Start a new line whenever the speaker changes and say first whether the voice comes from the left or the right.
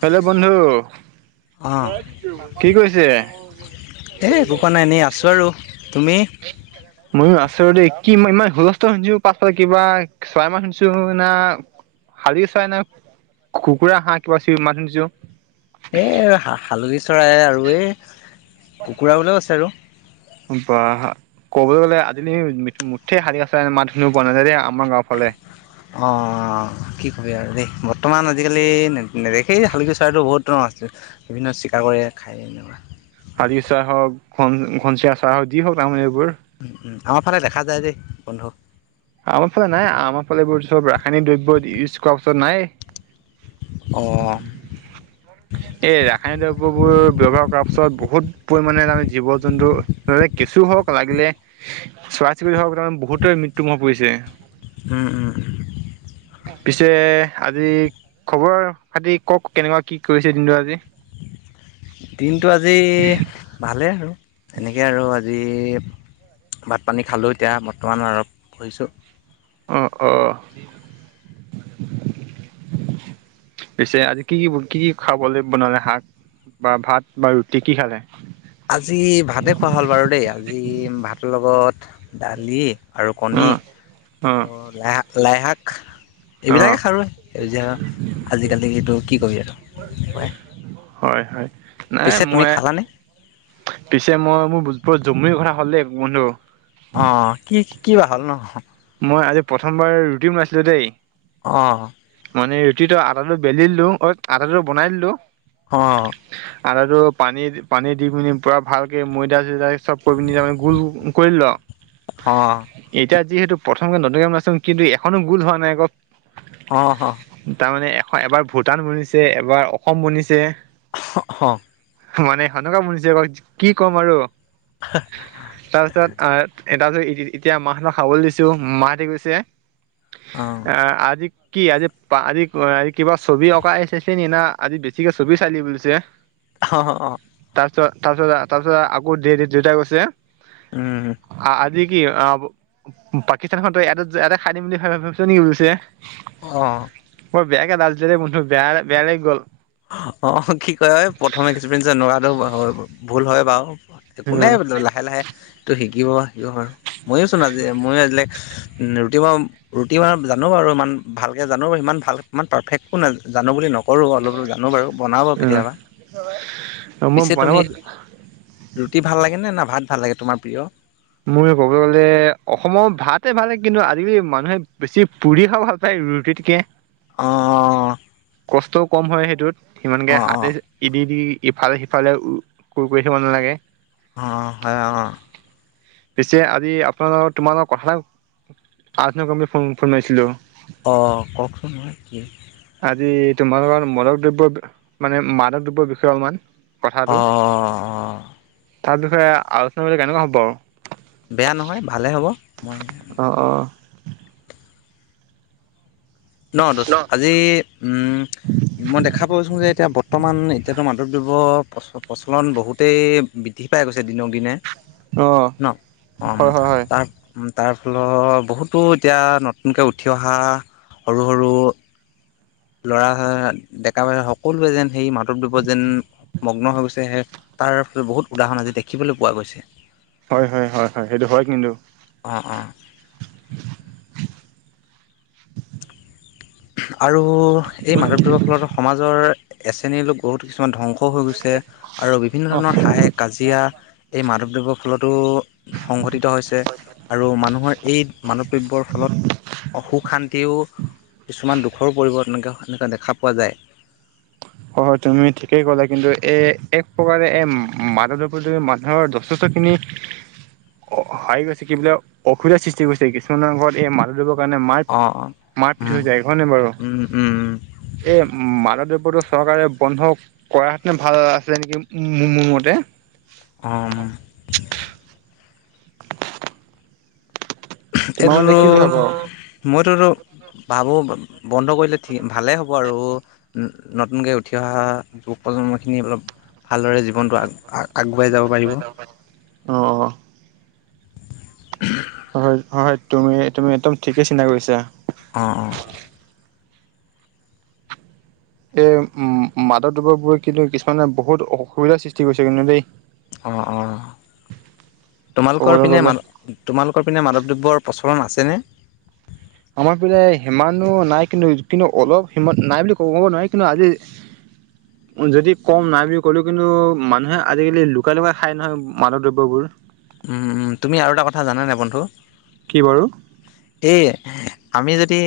right: Hello বন্ধু
left: অঁ
right: কি কৰিছে?
left: এ একো কৰা নাই, এনেই আছোঁ আৰু তুমি?
right: ময়ো আছোঁ দেই, কি ইমান হুলস্থুল শুনিছো পাছফালে কিবা চৰাই মাত শুনিছো না, শালিকি চৰাই না। কুকুৰা হাঁহ কিবা চিঞ মাত শুনিছো।
left: এই হালধি চৰাই আৰু এই কুকুৰাবিলাকো আছে আৰু।
right: বা। ক'বলে গ'লে আজিকালি মুঠে শালিকা চৰাইৰ মাত শুনিব পোৱা নাযায় দেই, আমাৰ গাঁও ফালে।
left: অঁ কি কবি আৰু দেই, বৰ্তমান আজিকালি নেদেখেই শালিকী চৰাইটো বহুত ধৰণৰ আছে। বিভিন্ন চিকাৰ কৰে খায় এনেকুৱা।
right: শালিকী চৰাই হওঁক, ঘন ঘনচিৰিকা চৰাই হওঁক, যি হওঁক তাৰমানে এইবোৰ।
left: উম' উম' আমাৰ ফালে দেখা যায় দেই বন্ধু।
right: আমাৰ ফালে নাই, আমাৰ ফালে এইবোৰ চব ৰাসায়নিক দ্ৰব্য ইউজ কৰাৰ পাছত নাইয়ে।
left: অঁ।
right: এই ৰাসায়নিক দ্ৰব্যবোৰ ব্যৱহাৰ কৰাৰ পিছত বহুত পৰিমাণে মানে জীৱ জন্তু কেঁচু হওঁক লাগিলে, চৰাই চিৰিকতি হওঁক, তাৰমানে বহুতৰে মৃত্যুমুখত পৰিছে।
left: উম', উম' উম '।
right: পিছে আজি খবৰ খাতি কওঁক, কেনেকুৱা কি কৰিছে দিনটো আজি? [inaudible]
left: দিনটো আজি ভালেই আৰু, এনেকে আৰু আজি। ভাত পানী খালোঁ এতিয়া, বৰ্তমান অলপ শুইছো।
right: অঁ, অঁ। পিছে আজি কি- কি- কি- কি খাবলৈ বনালে শাক? বা ভাত বা ৰুটি কি খালে?
left: আজি ভাতেই খোৱা হ'ল বাৰু দেই। আজি ভাতৰ লগত দালি। আৰু
right: অ
left: কণী
right: অ
left: আৰু লাইশাক- লাইশাক
right: অ
left: এইবিলাকে খালোঁ। সেউজীয়া শাক, আজি কালি এইটো কি কবি আৰু।
right: হয়- হয়। নাই
left: পিছে তুমি
right: মই
left: খালানে?
right: পিছে মই মোৰ বৰ জমনি কথা হ'ল দেই বন্ধু।
left: অঁ, কি- কি বা হ'ল নো?
right: মই আজি প্ৰথমবাৰ ৰুটি বনাইছিলোঁ দেই।
left: অ।
right: মানে ৰুটিটো আতা টো বেলিলো অ, আতা বনাই দিলো
left: অ।
right: আতাটো পানী- পানী দি পিনি পুৰা ভাল ময়দা- চৈদা চব কৰি পিনি তাৰমানে গোল কৰিলো আৰু
left: অ
right: এতিয়া যিহেতু প্ৰথমকে নতুনকে বনাইছো কিন্তু এখনো গোল হোৱা নাই ক।
left: অ, হ।
right: তাৰমানে এ এবাৰ ভূটান বনিছে, এবাৰ অসম বনিছে।
left: হ, হ।
right: মানে সাধাৰণ বনিছে কি ক'ম আৰু। তাৰপিছত আহ, তাৰপিছত এতিয়া মাহঁতক খাবলৈ দিছো। মাহঁতে কৈছে
left: অ
right: আহ, আজি কি আজি পা, আজি আ কিবা ছবি অঁকাই চাইছে নি? না আজি বেছিকে ছবি চাই ল'ব লৈছে। অ।
left: অ- অ- অ।
right: তাৰপিছত- তাৰপিছত- তাৰপিছত, আকৌ দে- দে দেউতাই কৈছে
left: উম
right: আ, আজি কি অ, পাকিস্তানখনতো এটা - এটা খাই দিম বুলি ভাব ভাবিছ নেকি বুলি কৈছে।
left: অ।
right: বৰ বেয়াকে লাজ দিলে যে বন্ধু বেয়া-বেয়া লাগি গ'ল।
left: অ, কি কয়, প্ৰথম এক্সপিৰিয়েঞ্চ এনেকুৱাটো ভুল হয় বাৰু।
right: উম
left: কোনে লাহে- লাহে তো শিকিব- শিকিব পাৰো। মইয়ো চোন আজি মইয়ো আজিলে ৰুটি মই, ৰুটি বাৰু জানো বাৰু। ইমান ভালকে জানো বাৰু সিমান ভাল ইমান পাৰ্ফেক্ট একো নাই জানো বুলি নকৰো। অলপ জানো বাৰু বনাবা কেতিয়াবা।
right: উম মই
left: পিছে
right: বনাব
left: তুমি ৰুটি ভাল লাগেনে না ভাত ভাল লাগে তোমাৰ প্ৰিয়?
right: মোৰ ক'ব গ'লে অসমৰ ভাতে ভাল কিন্তু আজিকালি মানুহে বেছি পুৰি খাই পাই ৰুটিতকে
left: অঁ, অ।
right: কষ্টও কম হয়, সেইটোত সিমানকে
left: অ'
right: হাতে
left: অ'
right: ইদি দি ইফালে- সিফালে কুৰ কৰি থাকিব নালাগে।
left: অঁ, হয় অঁ।
right: পিছে আজি আপোনালোকৰ তোমালোকৰ কথা এটা আজনই কৰিম বুলি ফোন ফোন মাৰিছিলো।
left: অ', কওকচোন হয় কি?
right: আজি তোমালোকৰ মদক দ্ৰব্য মানে মাদক দ্ৰব্যৰ বিষয়ে অলপমান
left: অ'
right: কথাটো
left: অ' অ'
right: তাৰ বিষয়ে আলোচনা বুলি কেনেকুৱা হ'ব।
left: বেয়া নহয় ভালে হ'ব মই ন দোস্ত আজি উম মই দেখা পাইছোঁ যে এতিয়া বৰ্তমান এতিয়াতো মাদক দ্ৰব্য প্ৰচ প্ৰচলন বহুতেই বৃদ্ধি পাই গৈছে দিনক দিনে
right: অ অ
left: ন
right: অ হয় হয়
left: তাৰ অ' তাৰফলত বহুতো এতিয়া নতুনকৈ উঠি অহা সৰু, সৰু ল'ৰা ডেকা বুঢ়া সকলোৱে যেন সেই মাদকদ্ৰৱত যেন মগ্ন হৈ গৈছে, তাৰ বহুত উদাহৰণ আজি দেখিবলৈ পোৱা গৈছে।
right: হয়, হয়, হয়, হয় সেইটো হয় কিন্তু।
left: অ', অ'। আৰু এই মাদকদ্ৰৱৰ ফলত সমাজৰ এ শ্ৰেণীৰ লোক বহুত কিছুমান ধ্বংসও হৈ গৈছে, আৰু বিভিন্ন
right: অ
left: ধৰণৰ হাই কাজিয়া এই মাদকদ্ৰব্যৰ ফলতো সংঘটিত হৈছে, আৰু মানুহৰ এই মাদকদ্ৰব্যৰ ফলত সুখ শান্তিও কিছুমান দুখৰো পৰিৱৰ্তনকে সেনেকুৱা দেখা পোৱা যায়।
right: হয়, তুমি ঠিকেই ক'লা, কিন্তু এ এক প্ৰকাৰে এ মাদক দ্ৰব্যই তুমি মানুহৰ যথেষ্টখিনি অ', হাৰি গৈছে কি বোলে অসুবিধা সৃষ্টি কৰিছে কিছুমানৰ ঘৰত এই মাদক দ্ৰব্য কাৰণে মাৰ,
left: অঁ অঁ।
right: মাৰ পিঠ হৈ
left: উম
right: যায় হয় নে বাৰু
left: উম উম উম
right: এই মাদক দ্ৰৱ্যটো চৰকাৰে বন্ধ কৰা হেতেন ভাল আছিলে নেকি মোৰ মতে।
left: অম।
right: [inaudible] তোমাৰ মতে
left: এইটোৰো
right: কি বুলি ভাবা
left: মইতোতো ভাবোঁ বন্ধ কৰিলে ভালেই হ'ব আৰু। নতুনকৈ উঠি অহা যুৱ প্ৰজন্মখিনি অলপ ভালদৰে জীৱনটো আগ আগুৱাই যাব পাৰিব।
right: অ'।
left: উ [unintelligible]
right: হয়, হয় তুমি, তুমি একদম ঠিকেই চিন্তা কৰিছা।
left: অ', অ'।
right: এই উম, উম মাদক দ্ৰব্যবোৰ কিন্তু কিছুমানে বহুত অসুবিধাৰ সৃষ্টি কৰিছে কিন্তু দেই।
left: অ', অ', তোমালোকৰ
right: ক'বলৈ
left: পিনে
right: গ'লে
left: মানু তোমালোকৰ পিনে মাদকদ্ৰব্যৰ প্ৰচলন আছেনে?
right: আমাৰ পিনে সিমানো নাই কিন্তু, কিন্তু অলপ সি নাই বুলি ক'ব ক'ব নোৱাৰি, কিন্তু আজি [inaudible] যদি কম নাই বুলি ক'লোঁ কিন্তু মানুহে আজিকালি লুকাই, লুকাই খাই নহয় মাদক দ্ৰব্যবোৰ।
left: তুমি আৰু এটা কথা জানা নে বন্ধু।
right: কি বাৰু?
left: সেয়ে এই আমি যদি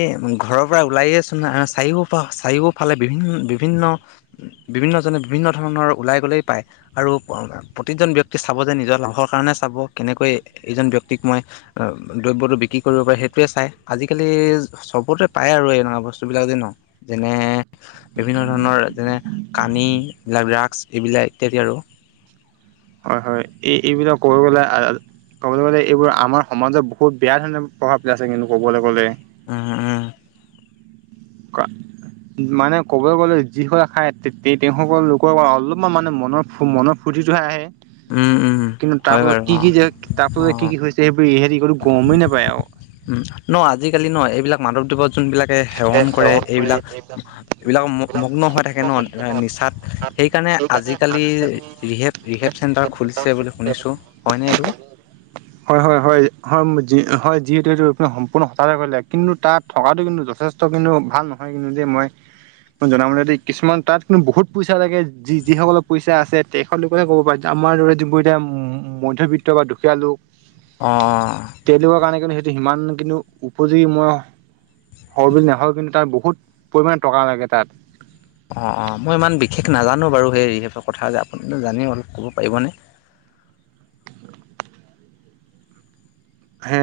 left: ঘৰৰ পৰা ওলাই আছো চাৰিও পা চাৰিও ফালে বিভিন্ন, বিভিন্ন বিভিন্নজনে বিভিন্ন ধৰণৰ ওলাই গ'লেই পায়। আৰু প্ৰতিজন ব্যক্তিয়ে চাব যে নিজৰ লাভৰ কাৰণে চাব কেনেকৈ এইজন ব্যক্তিক মই দ্ৰব্যটো বিক্ৰী কৰিব পাৰে সেইটোয়ে চাই আজিকালি সবতে পায় আৰু এনেকোৱা বস্তু বিলাক যে ন যেনে বিভিন্ন ধৰণৰ যেনে কানী [unintelligible] ড্ৰাগছ এইবিলাক ইত্যাদি আৰু
right: হয়। হয়। এই এইবিলাক কৰোৱালে ক'বলৈ গ'লে এইবোৰ আমাৰ সমাজত বহুত বেয়া ধৰণৰ প্ৰভাৱ পেলাই আছে। কিন্তু ক'বলৈ গ'লে
left: উম', উম
right: কা, মানে ক'ব গ'লে যি হয় খায় তেওঁসকল লোকৰ পৰা অলপমান মানে মনৰ মনৰ ফূৰ্তিটোহে আহে
left: উম উম
right: কিন্তু
left: হয়
right: তাৰপাছত
left: বাৰু
right: কি
left: অ
right: কি যে,
left: অ
right: তাৰপাছত কি কি হৈছে। সেইবোৰ হেৰি কৰি গমেই নাপায় আৰু
left: উম', ন আজিকালি ন এইবিলাক মাদক দ্ৰব্যত যোনবিলাকে সেৱন কৰে। এইবিলাক এইবিলাক মগ্ন হৈ থাকে ন নিচাত সেইকাৰণে আজিকালি ৰিহেপ ৰিহেপ চেণ্টাৰ খুলিছে বুলি শুনিছোঁ হয়নে? এইটো
right: [inaudible] হয়। হয়। হয়। হয়। হয়। যি যিহেতু এইটো সম্পূৰ্ণ হতাতে কৰিলে, কিন্তু তাত থকাটো কিন্তু, যথেষ্ট ত', কিন্তু ভাল নহয়। কিন্তু দে মই মই জনামতে কিছুমান তাত কিন্তু বহুত পইচা লাগে। যি যিসকলৰ পইচা আছে। তখেত লোকেহে ক'ব পাৰে। আমাৰ দৰে যিবোৰ এতিয়া মধ্যবিত্ত বা দুখীয়া লোক
left: অ', অ,
right: তেওলোকৰ কাৰণে কিন্তু সেইটো সিমান কিন্তু উপযোগী ময় হয়। বুলি নেভাবো কিন্তু তাত বহুত পৰিমাণে টকা লাগে। তাত
left: অ', অ, মই ইমান বিশেষ নাজানো বাৰু সেই ৰিহেপৰ কথা যে, আপুনি জানি অলপ ক'ব পাৰিবনে?
right: হে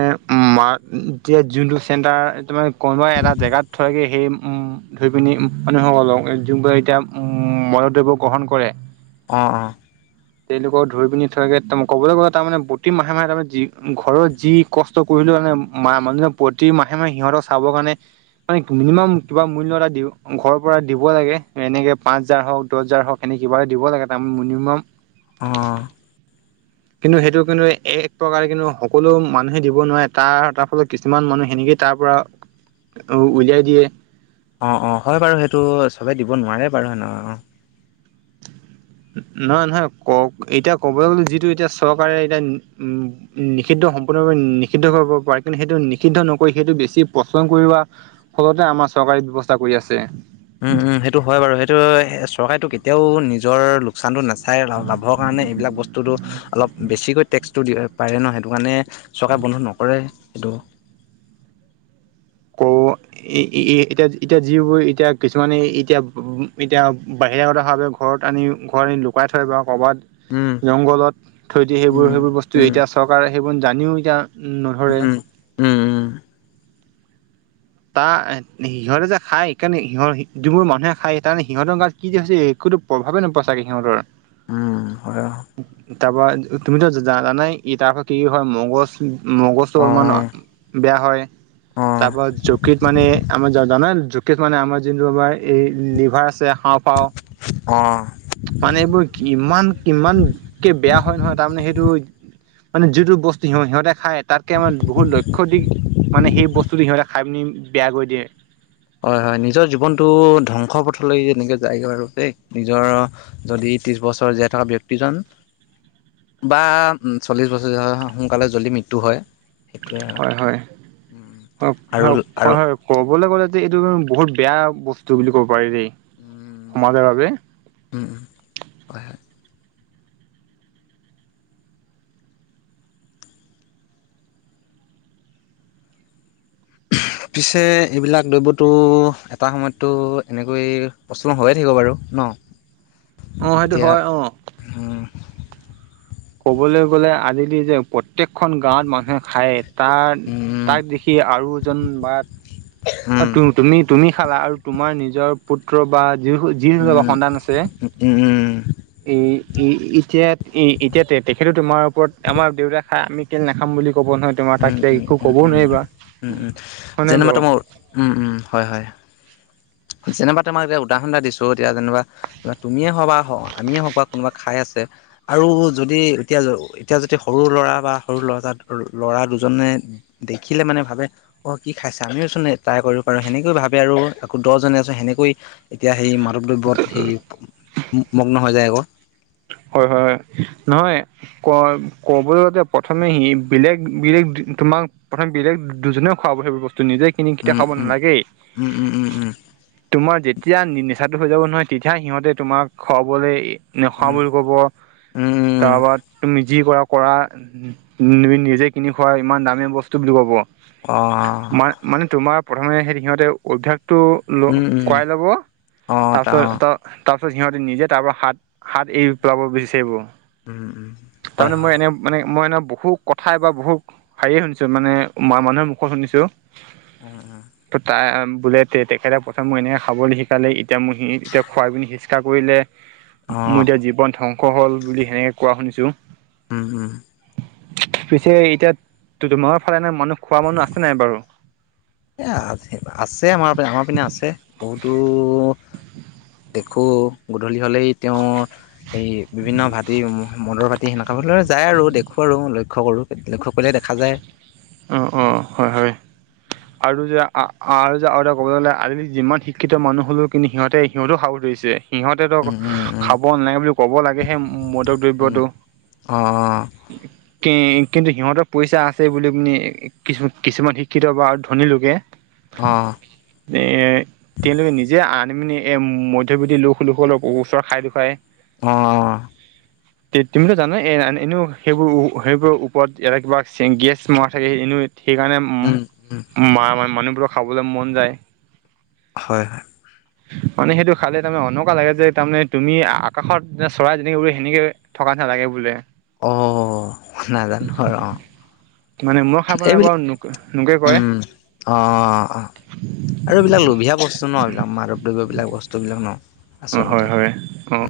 right: মাক এতিয়া জোনটো চেণ্ডাৰ‌ তোমাৰ কোনোবাই এটা জেগাত থয়গে সেই উম, ধৰি পিনি মানুহসকলক যোনবোৰ এতিয়া মাদক দ্ৰব্য গ্ৰহণ কৰে।
left: অ', অ,
right: তেওঁলোকক ধৰি পিনি থৈগে ক'বলৈ গ'লে তাৰমানে প্ৰতি মাহে মাহে তাৰমানে যি ঘৰৰ যি কষ্ট কৰিলে মনে মা মানুহে প্ৰতি মাহে মাহে সিহঁতক চাবৰ কাৰণে মানে মিনিমাম কিবা মূল্য এটা দি ঘৰৰ পৰা দিব লাগে। এনেকে পাঁচ হাজাৰ হওঁক, দহ হাজাৰ হওক। এনে কিবা এটা দিব লাগে। তাৰমান মিনিমাম
left: অ',
right: কিন্তু সেইটো কিন্তু এক প্ৰকাৰে কিন্তু সকলো মানুহে দিব নোৱাৰে। তাৰ তাৰ ফলত কিছুমান মানুহ সেনেকে তাৰ পৰা উলিয়াই দিয়ে।
left: অ', অ, হয়, বাৰু সেইটো চবে দিব নোৱাৰে, বাৰু হেনে অ,
right: নহয়। নহয়। ক এতিয়া ক'বলৈ গ'লে যিটো এতিয়া চৰকাৰে এতিয়া উম, নিষিদ্ধ সম্পূৰ্ণৰূপে নিষিদ্ধ কৰিব পাৰে। কিন্তু সেইটো নিষিদ্ধ নকৰি সেইটো বেছি পচন্দ কৰিবা ফলতে আমাৰ চৰকাৰী ব্যৱস্থা কৰি আছে।
left: উম', উম, সেইটো হয়, বাৰু সেইটো চৰকাৰে কেতিয়াওঁ নিজৰ লোকচানতো নাচ চাই লাভৰ কাৰণে এইবিলাক বস্তুটো অলপ বেছিকৈ টেক্স টো দি পাৰে ন। সেইটো কাৰণে চৰকাৰে বন্ধ নকৰে সেইটো।
right: কৌ অ, এতিয়া এতিয়া যিবোৰ এতিয়া কিছুমানে এতিয়া এতিয়া বাহিৰা গত ভাৱে ঘৰত আনি ঘৰত আনি লুকাই থয় বা কৰ'ৰবাত
left: উম',
right: জংঘলত থৈ দি সেইবোৰ
left: উম
right: সেইবোৰ বস্তু
left: উম
right: এতিয়া চৰকাৰে সেইবোৰ জানিওঁ এতিয়া নধৰে।
left: উম উম উম
right: তাৰ সিহঁতে যে খায় কাৰণে সিহঁৰ যিবোৰ মানুহে খায় তাৰমানে সিহঁতৰ গাত কি যে হৈছে। একো প্ৰভাৱে নপৰে ছাগৈ সিহঁতৰ।
left: উম', হয়।
right: তাৰ পৰা তুমিতো জ'- জানাই ই' তাৰ পৰা কি হয়, মগজ- মগজটো অলমান
left: অঁ
right: বেয়া হয়,
left: অঁ
right: তাৰপা যকৃত মানে আমাৰ জানাই যকৃত মানে আমাৰ যোনটো আমাৰ এই লিভাৰ আছে। হাওঁফাওঁ
left: অ',।
right: মানে এইবোৰ কিমান কিমানকে বেয়া হয় নহয়। তাৰমানে সেইটো মানে যিটো বস্তু সিহ সিহঁতে খায়, তাতকে আমাৰ বহুত লক্ষ্য দি মানে সেই বস্তুটো সিহঁতে খাই পিনি বেয়া কৰি দিয়ে।
left: হয়', হয়', নিজৰ জীৱনটো ধ্বংস পথলৈ এনেকে যায়গৈ আৰুা দেই। নিজৰ যদি ত্ৰিশ বছৰ জীয়াই থকা ব্যক্তিজন বা চল্লিছ বছৰ জীয়াই থকা সোনকালে যদি মৃত্যু হয়। সেইটোৱে
right: হয়', হয়',
left: আৰু আৰু আৰু
right: হয়', হয়',। ক'বলৈ গ'লে যে এইটো বহুত বেয়া বস্তু বুলি ক'ব পাৰি দেই, সমাজৰ বাবে।
left: উম', উম', হয়', হয়',। পিছে এইবিলাক দ্ৰব্যটো এটা সময়ততো এনেকৈ প্ৰচলন হৈয়ে থাকিব বাৰু ন'।
right: অ', সেইটো হয় অ'।
left: হুম',।
right: ক'বলৈ গ'লে আজি যে প্ৰত্যেকখন গাঁৱত মানুহে খায়, তাৰ
left: উম,
right: তাক দেখি আৰু এজন বা অ'
left: উম,
right: তুমি- তুমি খালা আৰু তোমাৰ নিজৰ পুত্ৰ বা যি যি
left: উম,
right: সন্তান আছে।
left: উম, উম, উম,
right: এ' এতিয়া- এতিয়াত তেখেতো তোমাৰ ওপৰত আমাৰ দেউতা খায় আমি কেলে নাখাম। বুলি ক'ব নহয় তোমাৰ তাক
left: উম,
right: একো
left: উম,
right: ক'বওঁ
left: উম,
right: নোৱাৰিবা।
left: উম, উম,
right: হয় নাই
left: যেনে
right: বাৰু?
left: মাত্ৰ মোৰ উম', উম', হয়', হয়',। যেনিবা তোমাক এতিয়া উদাহৰণ এটা দিছো, এতিয়া যেনিবা তুমিয়ে হওঁক বা আমিয়ে হওঁক বা কোনোবা খাই আছে। আৰু যদি এতিয়া- এতিয়া যদি সৰু ল'ৰা বা সৰু ল'ৰা- ল'ৰা দুজনে দেখিলে মানে ভাবে অ' কি খাইছে আমিওঁ চোন ট্ৰাই কৰিব পাৰো, সেনেকৈও ভাবে আৰু। দহজনে আছে সেনেকৈ এতিয়া সেই মাদক দ্ৰব্যত সেই মগ্ন হৈ যায় আকৌ।
right: হয়', হয়', হয়',। নহয় ক'- ক'বলৈ যাতে প্ৰথমে সি বেলেগ- বেলেগ তোমাক প্ৰথম বেলেগ দুজনেও খুৱাব সেই বস্তু, নিজে কিনি কেতিয়াও
left: উম
right: খাব নালাগেই।
left: উম', উম', উম', উম',।
right: তোমাৰ যেতিয়া নিচাটো হৈ যাব নহয়, তেতিয়া সিহঁতে তোমাক খুৱাবলৈ
left: উম
right: নেখুৱাবলৈ ক'ব
left: উম উম উম
right: তাৱাত তুমি যি কৰা কৰা। উম', তুমি নিজে কিনি খোৱা ইমান দামী বস্তু বুলি ক'ব।
left: অ',।
right: মা মানে তোমাৰ প্ৰথমে সেই সিহঁতে অভ্যাসটো ল'
left: উম উম
right: কৰাৱই ল'ব।
left: অ ত
right: তাৰপিছত ত' তাৰ পিছত সিহঁতে নিজে তাৰ পৰা হাত- হাত এৰি পেলাব বিচাৰিব।
left: উম', উম', হয়',
right: তাৰমানে মই
left: হয়',।
right: এনে মানে মই এনে বহু কথাই বা বহু হেৰিয়ে শুনিছো মানে, মানুহৰ মুখত শুনিছোঁ।
left: অ', অ',।
right: ত তা বোলে তে তেখেতে প্ৰথম এনেকে খাবলৈ শিকালে এতিয়া মই সি এতিয়া খুৱাই পিনি হিস্কাৰ কৰিলে।
left: অ
right: মোৰ এতিয়া জীৱন ধ্বংস হল বুলি সেনেকে কোৱা শুনিছো।
left: Home home.
right: পিছে এতিয়া তোমালোকৰ ফালে মানুহ খোৱা মানুহ আছে নাই বাৰু?
left: এই আ আছে আমাৰ পিনে আমাৰ পিনে আছে। বহুতো- দেখো গধূলি হলেই তেওঁৰ এই বিভিন্ন ভাটী মদৰ ভা- তি সেনেকুৱা বতৰত যায় আৰু দেখোঁ আৰু লক্ষ্য কৰোঁ লক্ষ্য কৰিলে দেখা যায়।
right: অঁ অঁ হয় হয়। আৰু যে আ আৰু যে আৰু এটা কৰিবলৈ গ'লে আজিকালি যিমান শিক্ষিত মানুহ হ'লেও কিন্তু সিহঁতে সিহঁতও খাবলৈ ধৰিছে। সিহঁতেতো
left: উম উম উম
right: খাব নালাগে বুলি ক'ব লাগে সে মদৰ
left: উম
right: দ্ৰব্যটো।
left: অঁ
right: কি কিন্তু সিহঁতৰ পইচা আছে বুলি মানি কিছু কিছুমান শিক্ষিত বা- ধনী লোকে-
left: অঁ।
right: এ- তেওঁলোকে নিজে আনি পিনে এ মধ্যবিত্ত লোক লোকসকলক ওচৰৰত খাই দেখুৱাই।
left: অ।
right: [inaudible] টো তুমিতো জানাই এ এনেও সেইবোৰ সেইবোৰৰ ওপৰত এটা কিবা চেংগিয়েছ মৰা থাকে এনেও। সেইকাৰণে-
left: উম উম
right: মা মানুহবোৰৰ খাবলৈ মন যায়।
left: হয়।
right: [inaudible] মানে সেইটো খালে তাৰমানে এনকুৱা লাগে যে তাৰমানে তুমি আকাশত যে চৰাই যেনেকে উৰে সেনেকে- থকা নিচিনা লাগে বোলে।
left: অ নাজানো আৰু অ।
right: মানে মই খাই পোৱা নাই বাৰু নোকে কয়।
left: অ আৰু এইবিলাক লোভিয়া বস্তু ন, এইবিলাক মাদৱ দ্ৰব্য এইবিলাক বস্তু বিলাক ন।
right: অঁ
left: আচলতে
right: হয় হয় অঁ।